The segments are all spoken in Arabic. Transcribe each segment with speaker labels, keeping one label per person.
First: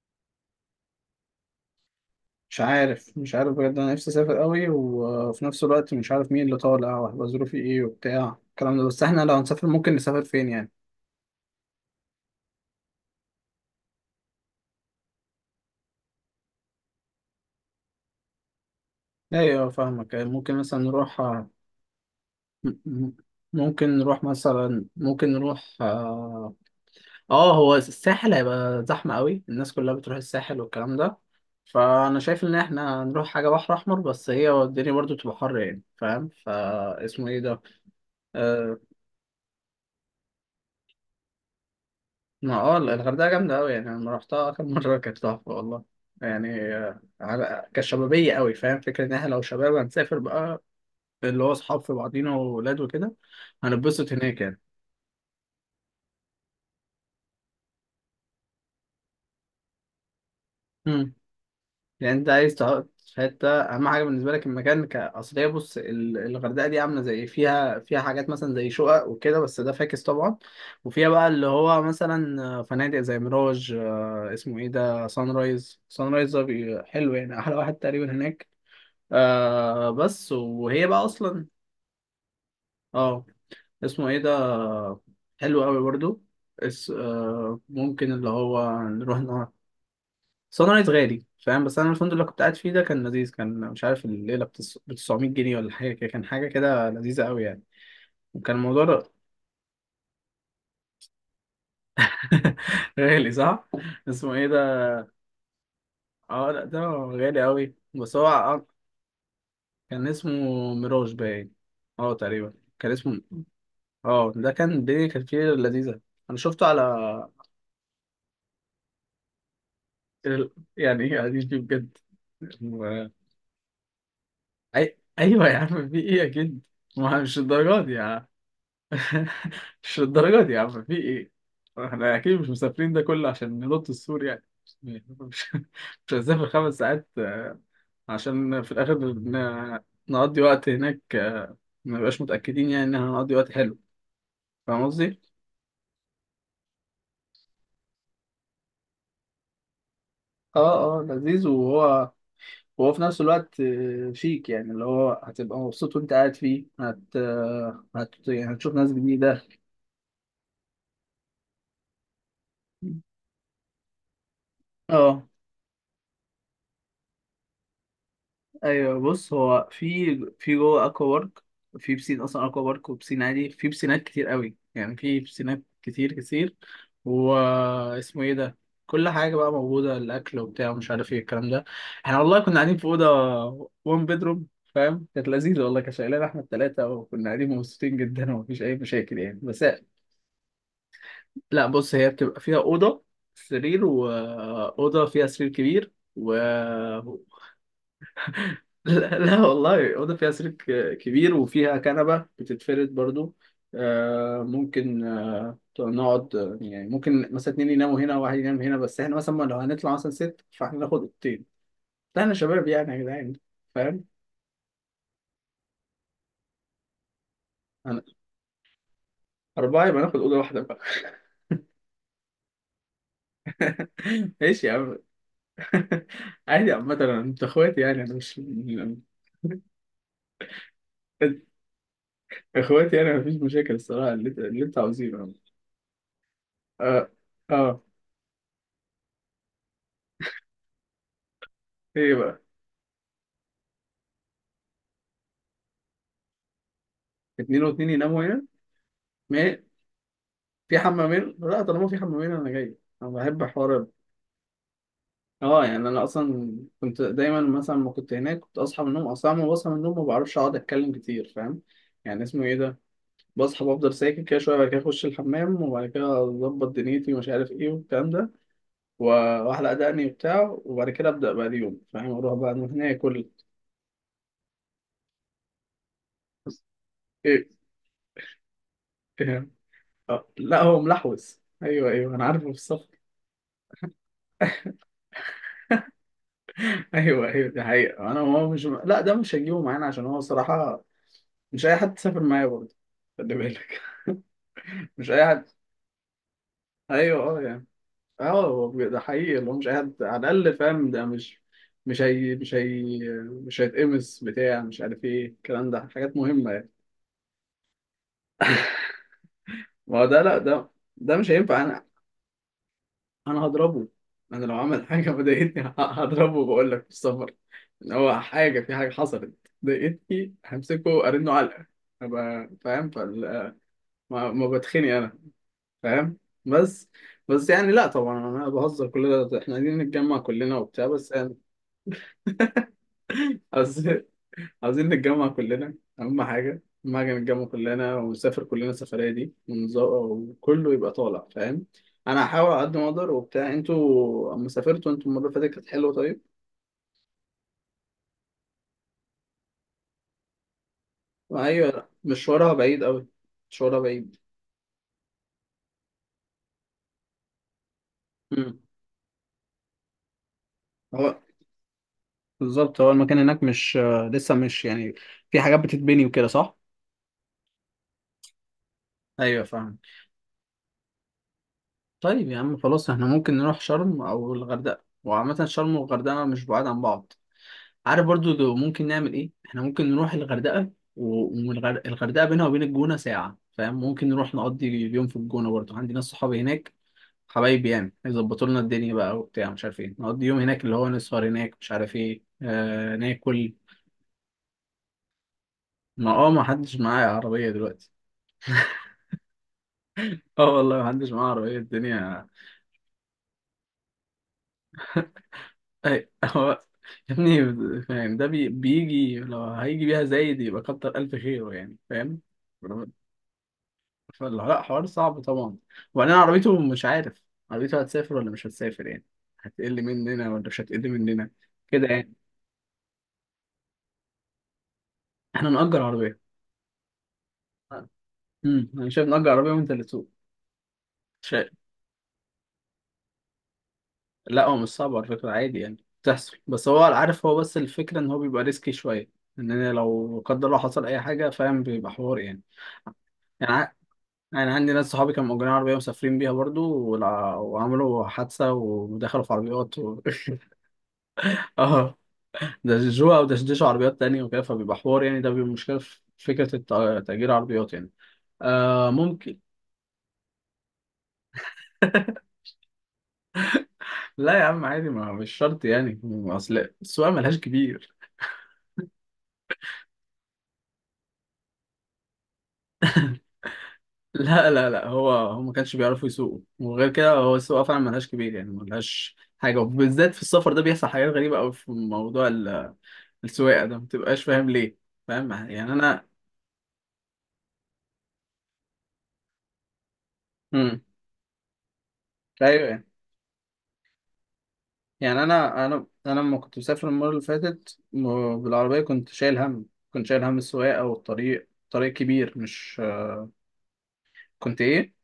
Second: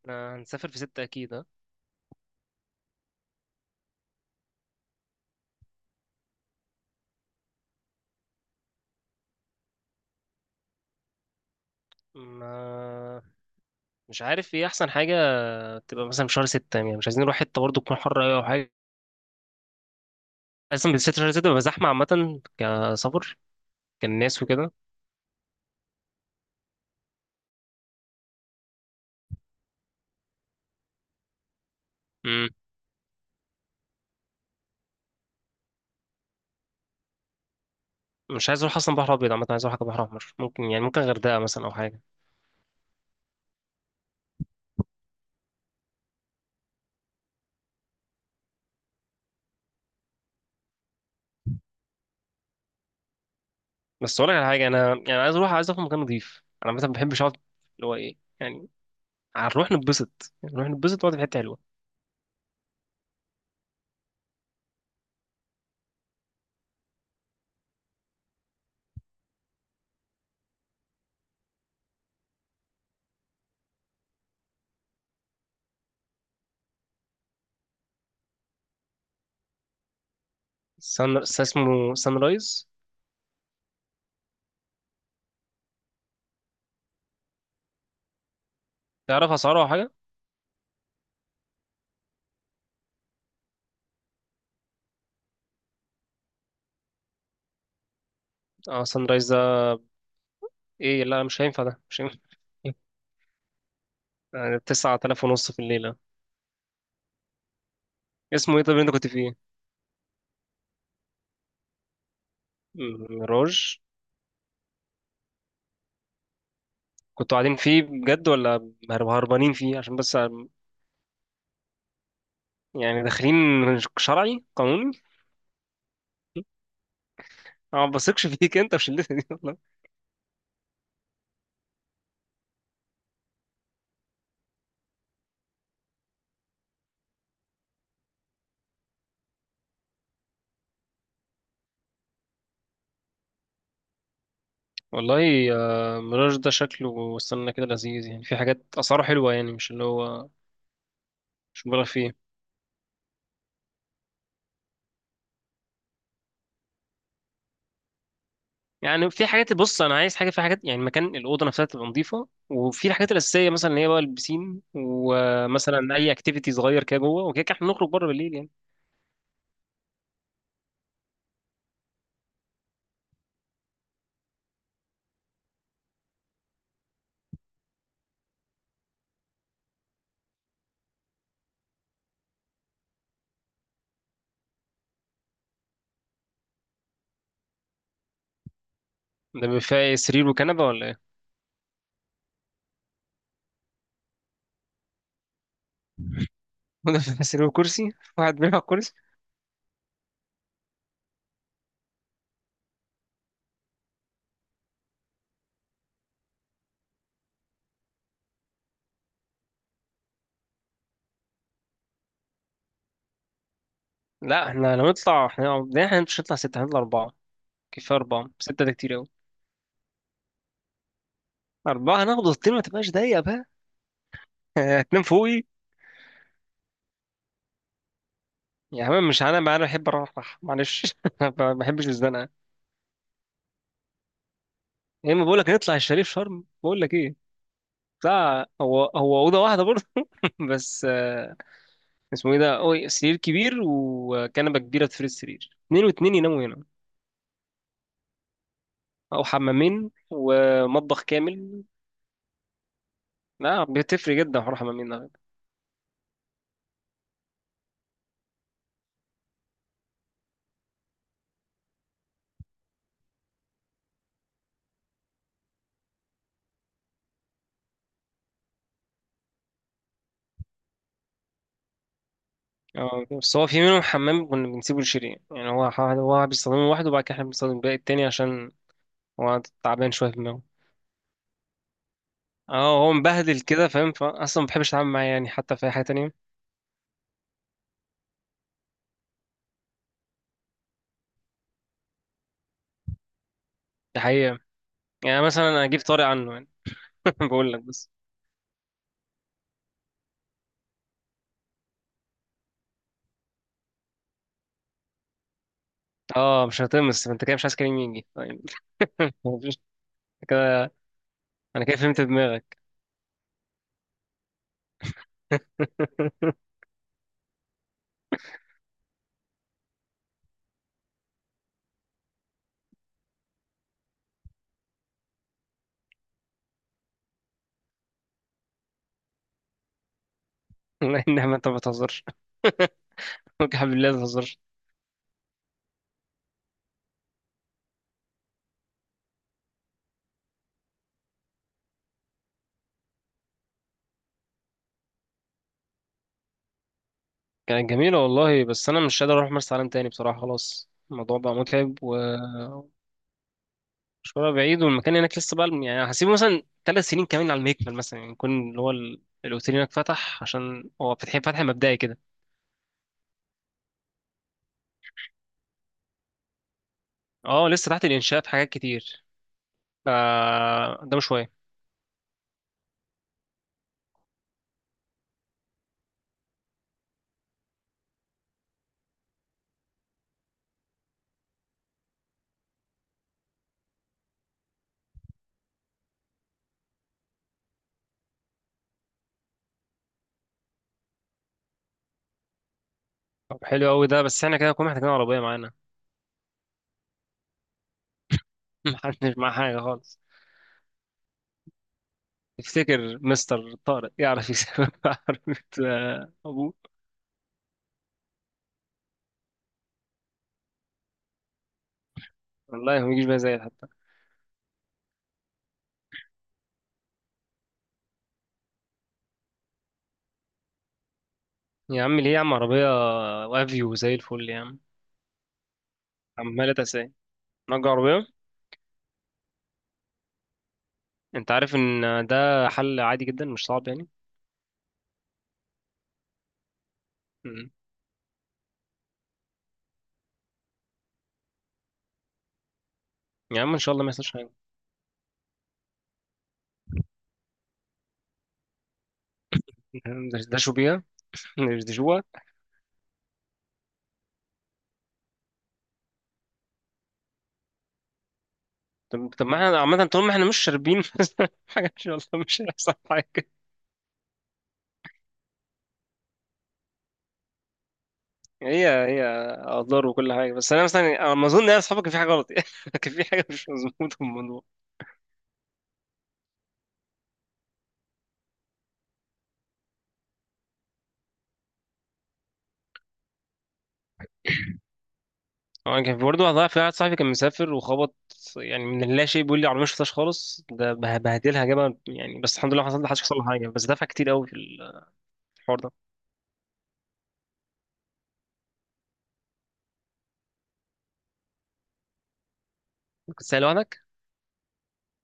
Speaker 1: احنا هنسافر في ستة أكيد ها.
Speaker 2: مش عارف بجد انا نفسي اسافر قوي، وفي نفس الوقت مش عارف مين اللي طالع وهيبقى ظروفي ايه وبتاع الكلام ده. بس احنا لو هنسافر ممكن نسافر فين يعني؟
Speaker 1: ما مش عارف ايه أحسن حاجة، تبقى مثلا في شهر 6، يعني مش عايزين نروح حتة برضه تكون حر أوي أو حاجة.
Speaker 2: ايوه فاهمك، أيوه، ممكن مثلا
Speaker 1: أصلا بالذات
Speaker 2: نروح
Speaker 1: شهر 6 بيبقى زحمة، عامة
Speaker 2: م-
Speaker 1: كسفر كالناس وكده.
Speaker 2: ممكن نروح، اه. آه، هو الساحل هيبقى زحمة قوي، الناس كلها بتروح الساحل والكلام ده. فانا شايف
Speaker 1: مم.
Speaker 2: ان احنا نروح حاجة بحر احمر، بس هي الدنيا برضو تبقى حر يعني، فاهم؟ فا اسمه ايه ده،
Speaker 1: مش عايز أروح
Speaker 2: آه،
Speaker 1: أصلا بحر أبيض، عامة عايز أروح حاجة بحر أحمر، ممكن يعني ممكن غردقة مثلا أو حاجة.
Speaker 2: ما اه، الغردقة جامدة أوي يعني. أنا لما رحتها آخر مرة كانت تحفة والله، يعني آه، على كشبابية أوي، فاهم فكرة إن إحنا لو شباب هنسافر بقى، اللي هو أصحاب في بعضينا وولاد وكده، هنتبسط
Speaker 1: بس أقول لك
Speaker 2: هناك
Speaker 1: على
Speaker 2: يعني.
Speaker 1: حاجة، أنا يعني عايز أروح، عايز أروح مكان نضيف، أنا مثلا ما بحبش أقعد اللي هو ايه يعني. هنروح نتبسط يعني، نروح نتبسط
Speaker 2: مم.
Speaker 1: ونقعد في حتة حلوة.
Speaker 2: يعني أنت عايز تقعد في حتة، أهم حاجة بالنسبة لك المكان كأصلية. بص، الغردقة دي عاملة زي فيها حاجات مثلا زي شقق وكده، بس ده فاكس طبعا. وفيها بقى اللي هو مثلا آه، فنادق زي ميراج، آه، اسمه إيه ده، سان رايز. سان رايز ده حلو يعني، أحلى واحد تقريبا هناك. آه، بس وهي بقى
Speaker 1: سان،
Speaker 2: اصلا،
Speaker 1: اسمه سان رايز.
Speaker 2: اه، اسمه ايه ده، حلو قوي برضو. اس، آه، ممكن اللي هو نروح
Speaker 1: تعرف
Speaker 2: نقعد.
Speaker 1: أسعاره أو حاجة؟
Speaker 2: صن رايز غالي، فاهم؟ بس انا الفندق اللي كنت قاعد فيه ده كان لذيذ، كان مش عارف الليله ب 900 جنيه ولا حاجه كده، كان حاجه كده لذيذه قوي يعني. وكان الموضوع
Speaker 1: اه سان
Speaker 2: ده.
Speaker 1: رايز ده؟ ايه، لا مش هينفع ده، مش هينفع.
Speaker 2: غالي صح؟ اسمه ايه ده،
Speaker 1: يعني 9500 في الليلة.
Speaker 2: اه لا، ده غالي قوي، بس هو
Speaker 1: اسمه ايه
Speaker 2: آه،
Speaker 1: طب اللي انت كنت فيه؟
Speaker 2: كان اسمه ميراج باين، اه تقريبا. كان اسمه،
Speaker 1: ميراج.
Speaker 2: اه، ده كان الدنيا كانت فيه لذيذه. انا شفته على
Speaker 1: كنتوا قاعدين فيه بجد ولا هربانين فيه عشان بس؟
Speaker 2: ال- يعني ايه قاعدين فيه بجد
Speaker 1: يعني
Speaker 2: و...
Speaker 1: داخلين شرعي قانوني؟
Speaker 2: ايوه يا عم في ايه اكيد، ما مش الدرجات
Speaker 1: انا ما
Speaker 2: دي يا عم.
Speaker 1: بثقش فيك انت في شلتك دي والله.
Speaker 2: مش الدرجات دي يا عم، في ايه، احنا اكيد مش مسافرين ده كله عشان ننط السور يعني. مش مش هنسافر خمس ساعات آه، عشان في الاخر نقضي وقت هناك، آه، ما نبقاش متأكدين يعني ان احنا هنقضي وقت حلو، فاهم قصدي؟
Speaker 1: والله آه، ميراج ده شكله استنى كده لذيذ يعني، في حاجات اسعاره حلوه يعني، مش اللي هو
Speaker 2: اه لذيذ،
Speaker 1: مش مبالغ
Speaker 2: وهو
Speaker 1: فيه.
Speaker 2: وهو في نفس الوقت آه، شيك، يعني اللي هو هتبقى مبسوط وانت قاعد فيه، آه، يعني هتشوف ناس
Speaker 1: يعني في
Speaker 2: جديدة.
Speaker 1: حاجات، بص انا عايز حاجه، في حاجات يعني مكان الاوضه نفسها تبقى نظيفه، وفي الحاجات الاساسيه مثلا اللي هي بقى البسين،
Speaker 2: اه
Speaker 1: ومثلا اي اكتيفيتي صغير كده جوه، وكده كده احنا نخرج بره بالليل يعني.
Speaker 2: ايوه، بص هو في في جوه اكوا بارك، في بسين اصلا اكوا بارك وبسين عادي، في بسينات كتير قوي يعني، في بسينات كتير كتير. واسمه ايه ده، كل حاجه بقى موجوده، الاكل وبتاع ومش عارف ايه الكلام ده. احنا والله كنا قاعدين في اوضه وان بيدروم، فاهم؟ كانت لذيذه والله، كانت شايلانا احنا الثلاثه، وكنا قاعدين مبسوطين جدا ومفيش اي مشاكل يعني،
Speaker 1: ده بيبقى
Speaker 2: بس.
Speaker 1: فيها ايه، سرير وكنبة ولا ايه؟
Speaker 2: لا بص، هي بتبقى فيها أوضة، سرير وأوضة فيها سرير كبير و
Speaker 1: وده فيها سرير وكرسي؟ واحد بيلعب كرسي؟
Speaker 2: لا, لا والله، أوضة فيها سرير كبير وفيها كنبة بتتفرد برضو. آه، ممكن آه، نقعد آه، يعني ممكن مثلا اتنين يناموا هنا وواحد ينام هنا، بس احنا مثلا لو هنطلع مثلا ست، فاحنا ناخد اوضتين. لا احنا شباب يعني يا جدعان، فاهم.
Speaker 1: لا احنا لو نطلع، لا، احنا مش هنطلع ستة، هنطلع أربعة. كفاية
Speaker 2: أنا
Speaker 1: أربعة، ستة ده كتير أوي.
Speaker 2: أربعة يبقى ناخد أوضة واحدة بقى.
Speaker 1: أربعة هناخد الطين ما تبقاش ضيقة بقى.
Speaker 2: ماشي يا عم.
Speaker 1: هتنام فوقي.
Speaker 2: عادي عامة، أنت إخواتي يعني، أنا مش
Speaker 1: يا عم مش أنا بقى، أنا بحب أروح، معلش ما بحبش الزنقة.
Speaker 2: اخواتي انا، مفيش مشاكل الصراحه، اللي, انت اللي انت
Speaker 1: يا إما
Speaker 2: عاوزينه.
Speaker 1: بقول لك نطلع الشريف شرم، بقول لك
Speaker 2: اه،
Speaker 1: إيه
Speaker 2: اه.
Speaker 1: بتاع، هو هو أوضة واحدة برضه، بس آه،
Speaker 2: ايه
Speaker 1: اسمه إيه
Speaker 2: بقى؟
Speaker 1: ده أوي، سرير كبير وكنبة كبيرة تفرد السرير، اتنين واتنين يناموا هنا،
Speaker 2: اتنين واتنين يناموا هنا.
Speaker 1: أو
Speaker 2: ما
Speaker 1: حمامين
Speaker 2: في
Speaker 1: ومطبخ
Speaker 2: حمامين؟ لا
Speaker 1: كامل.
Speaker 2: طالما في حمامين انا جاي، انا بحب
Speaker 1: لا
Speaker 2: حوار
Speaker 1: بتفرق جدا حوار حمامين ده.
Speaker 2: اه. يعني انا اصلا كنت دايما مثلا ما كنت هناك، كنت اصحى من النوم، اصلا ما بصحى من النوم ما بعرفش اقعد اتكلم كتير، فاهم يعني، اسمه ايه ده، بصحى بفضل ساكت كده شويه، بعد كده اخش الحمام، وبعد كده اظبط دنيتي ومش عارف ايه والكلام ده، و- واحلق دقني وبتاع، وبعد كده ابدا بقى اليوم، فاهم، اروح بقى من هنا
Speaker 1: اه
Speaker 2: اكل.
Speaker 1: بس هو في منهم حمام كنا بنسيبه لشيرين يعني، هو هو بيستخدمه لوحده، وبعد كده احنا
Speaker 2: ايه؟
Speaker 1: بنستخدم الباقي التاني، عشان هو تعبان شوية في
Speaker 2: آه،
Speaker 1: دماغه.
Speaker 2: لا هو ملحوس، ايوه ايوه انا عارفه في
Speaker 1: اه
Speaker 2: الصف.
Speaker 1: هو مبهدل كده فاهم، فأصلا ما بحبش أتعامل معاه يعني حتى في أي حاجة تانية.
Speaker 2: ايوه ايوه دي حقيقه، انا هو مش، لا ده مش هنجيبه معانا عشان هو صراحه مش اي حد تسافر معايا برضه، خلي بالك.
Speaker 1: دي حقيقة.
Speaker 2: مش
Speaker 1: يعني
Speaker 2: اي
Speaker 1: مثلا
Speaker 2: حد.
Speaker 1: أنا أجيب طارق عنه يعني،
Speaker 2: ايوه اه
Speaker 1: بقول لك
Speaker 2: يعني.
Speaker 1: بس.
Speaker 2: اه هو ده حقيقي، اللي هو مش اي حد على الاقل، فاهم، ده مش، مش هي مش هيتقمص بتاع مش عارف ايه الكلام ده، حاجات
Speaker 1: اه
Speaker 2: مهمه
Speaker 1: مش
Speaker 2: يعني.
Speaker 1: هتمس، فأنت كده مش عايز كريم يجي طيب؟ مفيش-
Speaker 2: ما هو ده، لا ده،
Speaker 1: كده،
Speaker 2: ده مش هينفع.
Speaker 1: أنا كده
Speaker 2: انا
Speaker 1: فهمت دماغك.
Speaker 2: انا هضربه، انا لو عمل حاجه مضايقتني هضربه، بقول لك في السفر ان هو حاجه، في حاجه حصلت ضايقتني همسكه ارنه علقه، ابقى فاهم. ما بتخني انا، فاهم، بس. بس يعني لا طبعا، انا بهزر، كل ده احنا عايزين نتجمع كلنا وبتاع،
Speaker 1: لا
Speaker 2: بس
Speaker 1: إنما
Speaker 2: يعني.
Speaker 1: أنت ما بتهزرش، ممكن بالله ما
Speaker 2: عايزين
Speaker 1: تهزرش.
Speaker 2: عايزين نتجمع كلنا، اهم حاجه اهم حاجه نتجمع كلنا ونسافر كلنا السفريه دي، وكله يبقى طالع، فاهم. انا هحاول على قد ما اقدر وبتاع. انتوا اما سافرتوا انتوا المره اللي فاتت كانت حلوه طيب.
Speaker 1: كانت جميلة والله، بس أنا مش قادر أروح مرسى علم تاني بصراحة، خلاص الموضوع بقى متعب
Speaker 2: ايوه مشوارها
Speaker 1: ومشوارها
Speaker 2: بعيد قوي، مشوارها بعيد.
Speaker 1: بعيد، والمكان هناك لسه بقى يعني، هسيبه مثلا 3 سنين كمان على المكمل مثلا، يعني يكون
Speaker 2: امم
Speaker 1: اللي هو الأوتيل هناك فتح، عشان هو
Speaker 2: هو
Speaker 1: فتح فتح مبدئي كده.
Speaker 2: بالظبط، هو المكان هناك مش آه، لسه مش يعني، في حاجات بتتبني وكده، صح؟
Speaker 1: اه لسه تحت الإنشاء في حاجات كتير.
Speaker 2: ايوه فاهم.
Speaker 1: ف قدامه شوية.
Speaker 2: طيب يا عم خلاص، احنا ممكن نروح شرم او الغردقه، وعامه شرم والغردقه مش بعاد عن بعض، عارف برضو. ممكن نعمل ايه، احنا ممكن نروح الغردقه، والغردقه بينها وبين الجونه ساعه، فاهم، ممكن نروح نقضي اليوم في الجونه برضو، عندي ناس صحابي هناك حبايبي يعني، يظبطوا لنا الدنيا بقى وبتاع مش عارف ايه، نقضي يوم هناك اللي هو نسهر هناك مش عارف ايه، آه
Speaker 1: طب
Speaker 2: ناكل.
Speaker 1: حلو أوي ده، بس احنا كده كنا محتاجين عربية معانا.
Speaker 2: ما اه، ما حدش معايا عربية دلوقتي.
Speaker 1: محدش معاه حاجة خالص.
Speaker 2: اه والله ما حدش معاه عربية الدنيا.
Speaker 1: تفتكر مستر طارق يعرف يسافر عربية آه،
Speaker 2: هو
Speaker 1: أبوه؟
Speaker 2: يا ابني، فاهم ده بيجي، لو هيجي بيها زايد يبقى كتر ألف خيره يعني، فاهم.
Speaker 1: والله ما يجيش بقى زي حتى.
Speaker 2: فلا لا، حوار صعب طبعا، وبعدين عربيته مش عارف عربيته هتسافر ولا مش هتسافر يعني، هتقل مننا ولا مش هتقل مننا،
Speaker 1: يا
Speaker 2: كده
Speaker 1: عم ليه
Speaker 2: يعني.
Speaker 1: يا عم، عربية وافيو زي الفل يا عم،
Speaker 2: احنا نأجر عربية.
Speaker 1: عمالة أساسية، نجار عربية.
Speaker 2: انا شايف نأجر عربية وانت اللي تسوق.
Speaker 1: أنت
Speaker 2: شيء،
Speaker 1: عارف إن ده حل عادي جدا مش صعب يعني.
Speaker 2: لا هو مش صعب على فكرة عادي يعني، بتحصل، بس هو عارف، هو
Speaker 1: مم.
Speaker 2: بس الفكرة ان هو بيبقى ريسكي شوية، ان انا لو لا قدر الله حصل اي حاجة فاهم، بيبقى حوار يعني.
Speaker 1: يا عم
Speaker 2: يعني
Speaker 1: إن شاء
Speaker 2: ع-
Speaker 1: الله ما يحصلش حاجة.
Speaker 2: يعني عندي ناس صحابي كانوا مأجرين عربية مسافرين بيها برضو وعملوا حادثة ودخلوا في عربيات
Speaker 1: دشوا بيها،
Speaker 2: اه،
Speaker 1: دشوا.
Speaker 2: دشجوها ودشدشوا عربيات تانية وكده، فبيبقى حوار يعني، ده بيبقى مشكلة في فكرة تأجير عربيات يعني. آه
Speaker 1: طب طب ما
Speaker 2: ممكن.
Speaker 1: إحنا عامة طول ما إحنا مش شاربين حاجة، إن شاء الله مش هيحصل حاجة.
Speaker 2: لا يا عم عادي، ما مش شرط يعني، اصل السواقة ملهاش كبير.
Speaker 1: هي هي أضرار وكل حاجة، بس أنا مثلا، أنا ما أظن إن أنا أصحابك كان في حاجة غلط يعني، كان في حاجة مش مظبوطة في الموضوع.
Speaker 2: لا لا لا، هو هو ما كانش بيعرفوا يسوقوا، وغير كده هو السواقه فعلا ملهاش كبير يعني، ملهاش حاجه، وبالذات في السفر ده بيحصل حاجات غريبه قوي في موضوع السواقه ده، ما بتبقاش فاهم ليه، فاهم يعني
Speaker 1: هو كان في
Speaker 2: انا.
Speaker 1: برضه في واحد صاحبي كان مسافر وخبط، يعني من لا شيء، بيقول لي عربية مش فتاش خالص، ده
Speaker 2: امم
Speaker 1: بهدلها جابها يعني، بس الحمد لله
Speaker 2: ايوه يعني.
Speaker 1: ما حدش حصل له حاجة، بس دفع كتير قوي في الحوار
Speaker 2: يعني انا
Speaker 1: ده.
Speaker 2: انا لما كنت مسافر المره اللي فاتت بالعربيه كنت شايل هم، كنت شايل هم السواقه، والطريق طريق كبير مش،
Speaker 1: كنت سايق لوحدك؟
Speaker 2: كنت ايه،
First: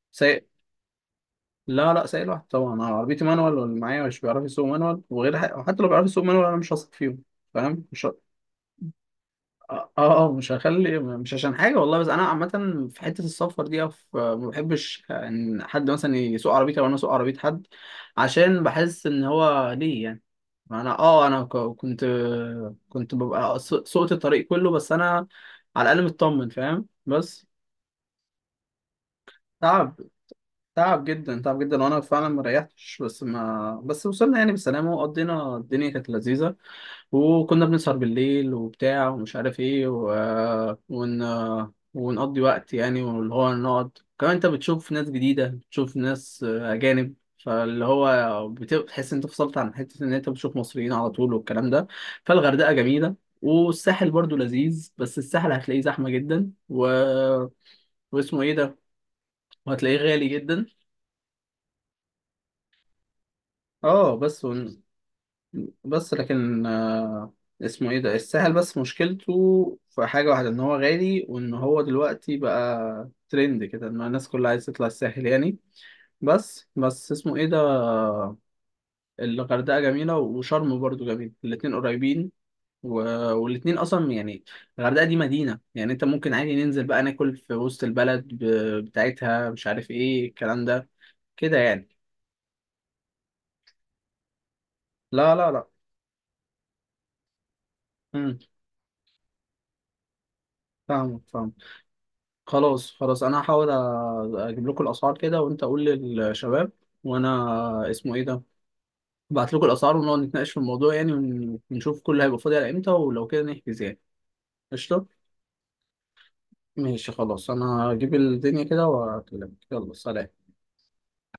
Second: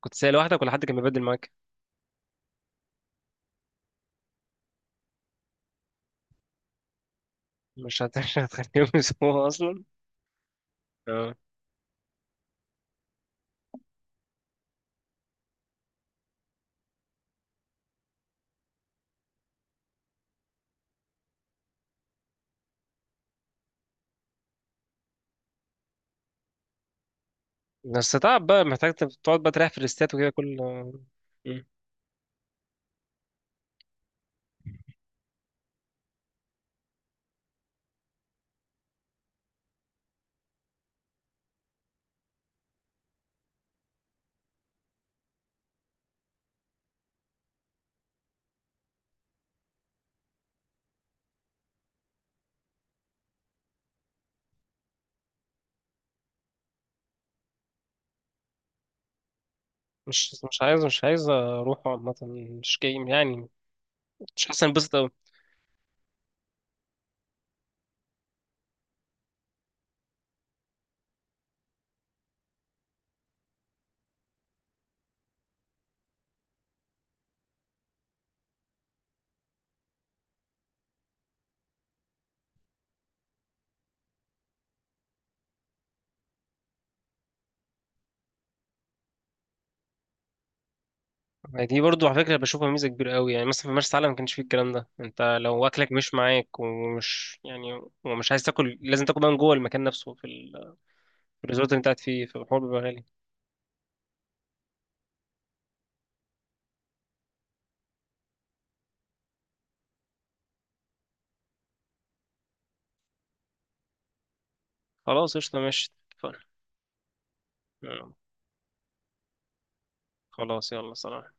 Speaker 1: كنت سايق
Speaker 2: سايق،
Speaker 1: لوحدك ولا حد كان بيبدل معاك؟
Speaker 2: لا لا سايق لوحدي طبعا، انا عربيتي مانوال واللي معايا مش بيعرف يسوق مانوال، وغير وحتى لو بيعرف يسوق مانوال انا مش هثق فيهم، فاهم
Speaker 1: مش
Speaker 2: مش،
Speaker 1: هت- مش هتخليهم يسمعوها اصلا.
Speaker 2: اه اه آه، مش هخلي، مش
Speaker 1: اه
Speaker 2: عشان حاجه والله، بس انا عامه في حته السفر دي ما بحبش ان حد مثلا يسوق عربيتي او انا اسوق عربيه حد، عشان بحس ان هو ليه يعني. ما انا اه، انا كنت ببقى سوقت الطريق كله، بس انا على الاقل مطمن، فاهم، بس
Speaker 1: بس تعب بقى، محتاج تقعد بقى تريح في
Speaker 2: تعب،
Speaker 1: الريستات وكده كل.
Speaker 2: تعب جدا تعب
Speaker 1: مم.
Speaker 2: جدا، وانا فعلا ما ريحتش، بس ما بس وصلنا يعني بالسلامه، وقضينا الدنيا كانت لذيذه، وكنا بنسهر بالليل وبتاع ومش عارف ايه ون... ونقضي وقت يعني، واللي هو نقعد، كمان انت بتشوف ناس جديدة بتشوف ناس أجانب، فاللي هو بتحس انت فصلت عن حتة، ان انت بتشوف مصريين على طول والكلام ده. فالغردقة جميلة، والساحل برضو لذيذ، بس الساحل هتلاقيه زحمة جدا واسمه ايه ده، وهتلاقيه غالي
Speaker 1: مش مش
Speaker 2: جدا.
Speaker 1: عايز، مش عايز اروح عامه، مش جاي يعني،
Speaker 2: اه بس،
Speaker 1: مش حاسس انبسط قوي.
Speaker 2: بس لكن آه، اسمه ايه ده، الساحل بس مشكلته في حاجة واحدة ان هو غالي، وان هو دلوقتي بقى ترند كده ان الناس كلها عايزة تطلع الساحل يعني. بس بس اسمه ايه ده، الغردقة جميلة، وشرم برضو جميل، الاتنين قريبين و... والاتنين اصلا يعني، الغردقة دي مدينة يعني، انت ممكن عادي ننزل بقى ناكل في وسط البلد بتاعتها، مش عارف ايه الكلام ده، كده
Speaker 1: دي
Speaker 2: يعني.
Speaker 1: برضو على فكره بشوفها ميزه كبيره قوي، يعني مثلا في مرسى علم ما كانش فيه الكلام ده،
Speaker 2: لا
Speaker 1: انت
Speaker 2: لا لا،
Speaker 1: لو اكلك مش معاك، ومش يعني ومش
Speaker 2: امم
Speaker 1: عايز تاكل، لازم تاكل بقى من جوه المكان نفسه،
Speaker 2: فاهمك
Speaker 1: في
Speaker 2: فاهمك.
Speaker 1: الريزورت اللي انت قاعد فيه، فالحوار بيبقى
Speaker 2: خلاص
Speaker 1: غالي.
Speaker 2: خلاص، انا هحاول اجيب لكم الاسعار كده، وانت قول للشباب، وانا اسمه ايه ده، ابعت لكم الاسعار ونقعد نتناقش في الموضوع يعني، ونشوف كل هيبقى فاضي على امتى ولو كده نحجز يعني. قشطه.
Speaker 1: خلاص قشطه ماشي اتفقنا.
Speaker 2: ماشي خلاص، انا هجيب
Speaker 1: آه.
Speaker 2: الدنيا كده واكلمك، يلا سلام.
Speaker 1: خلاص يلا سلام.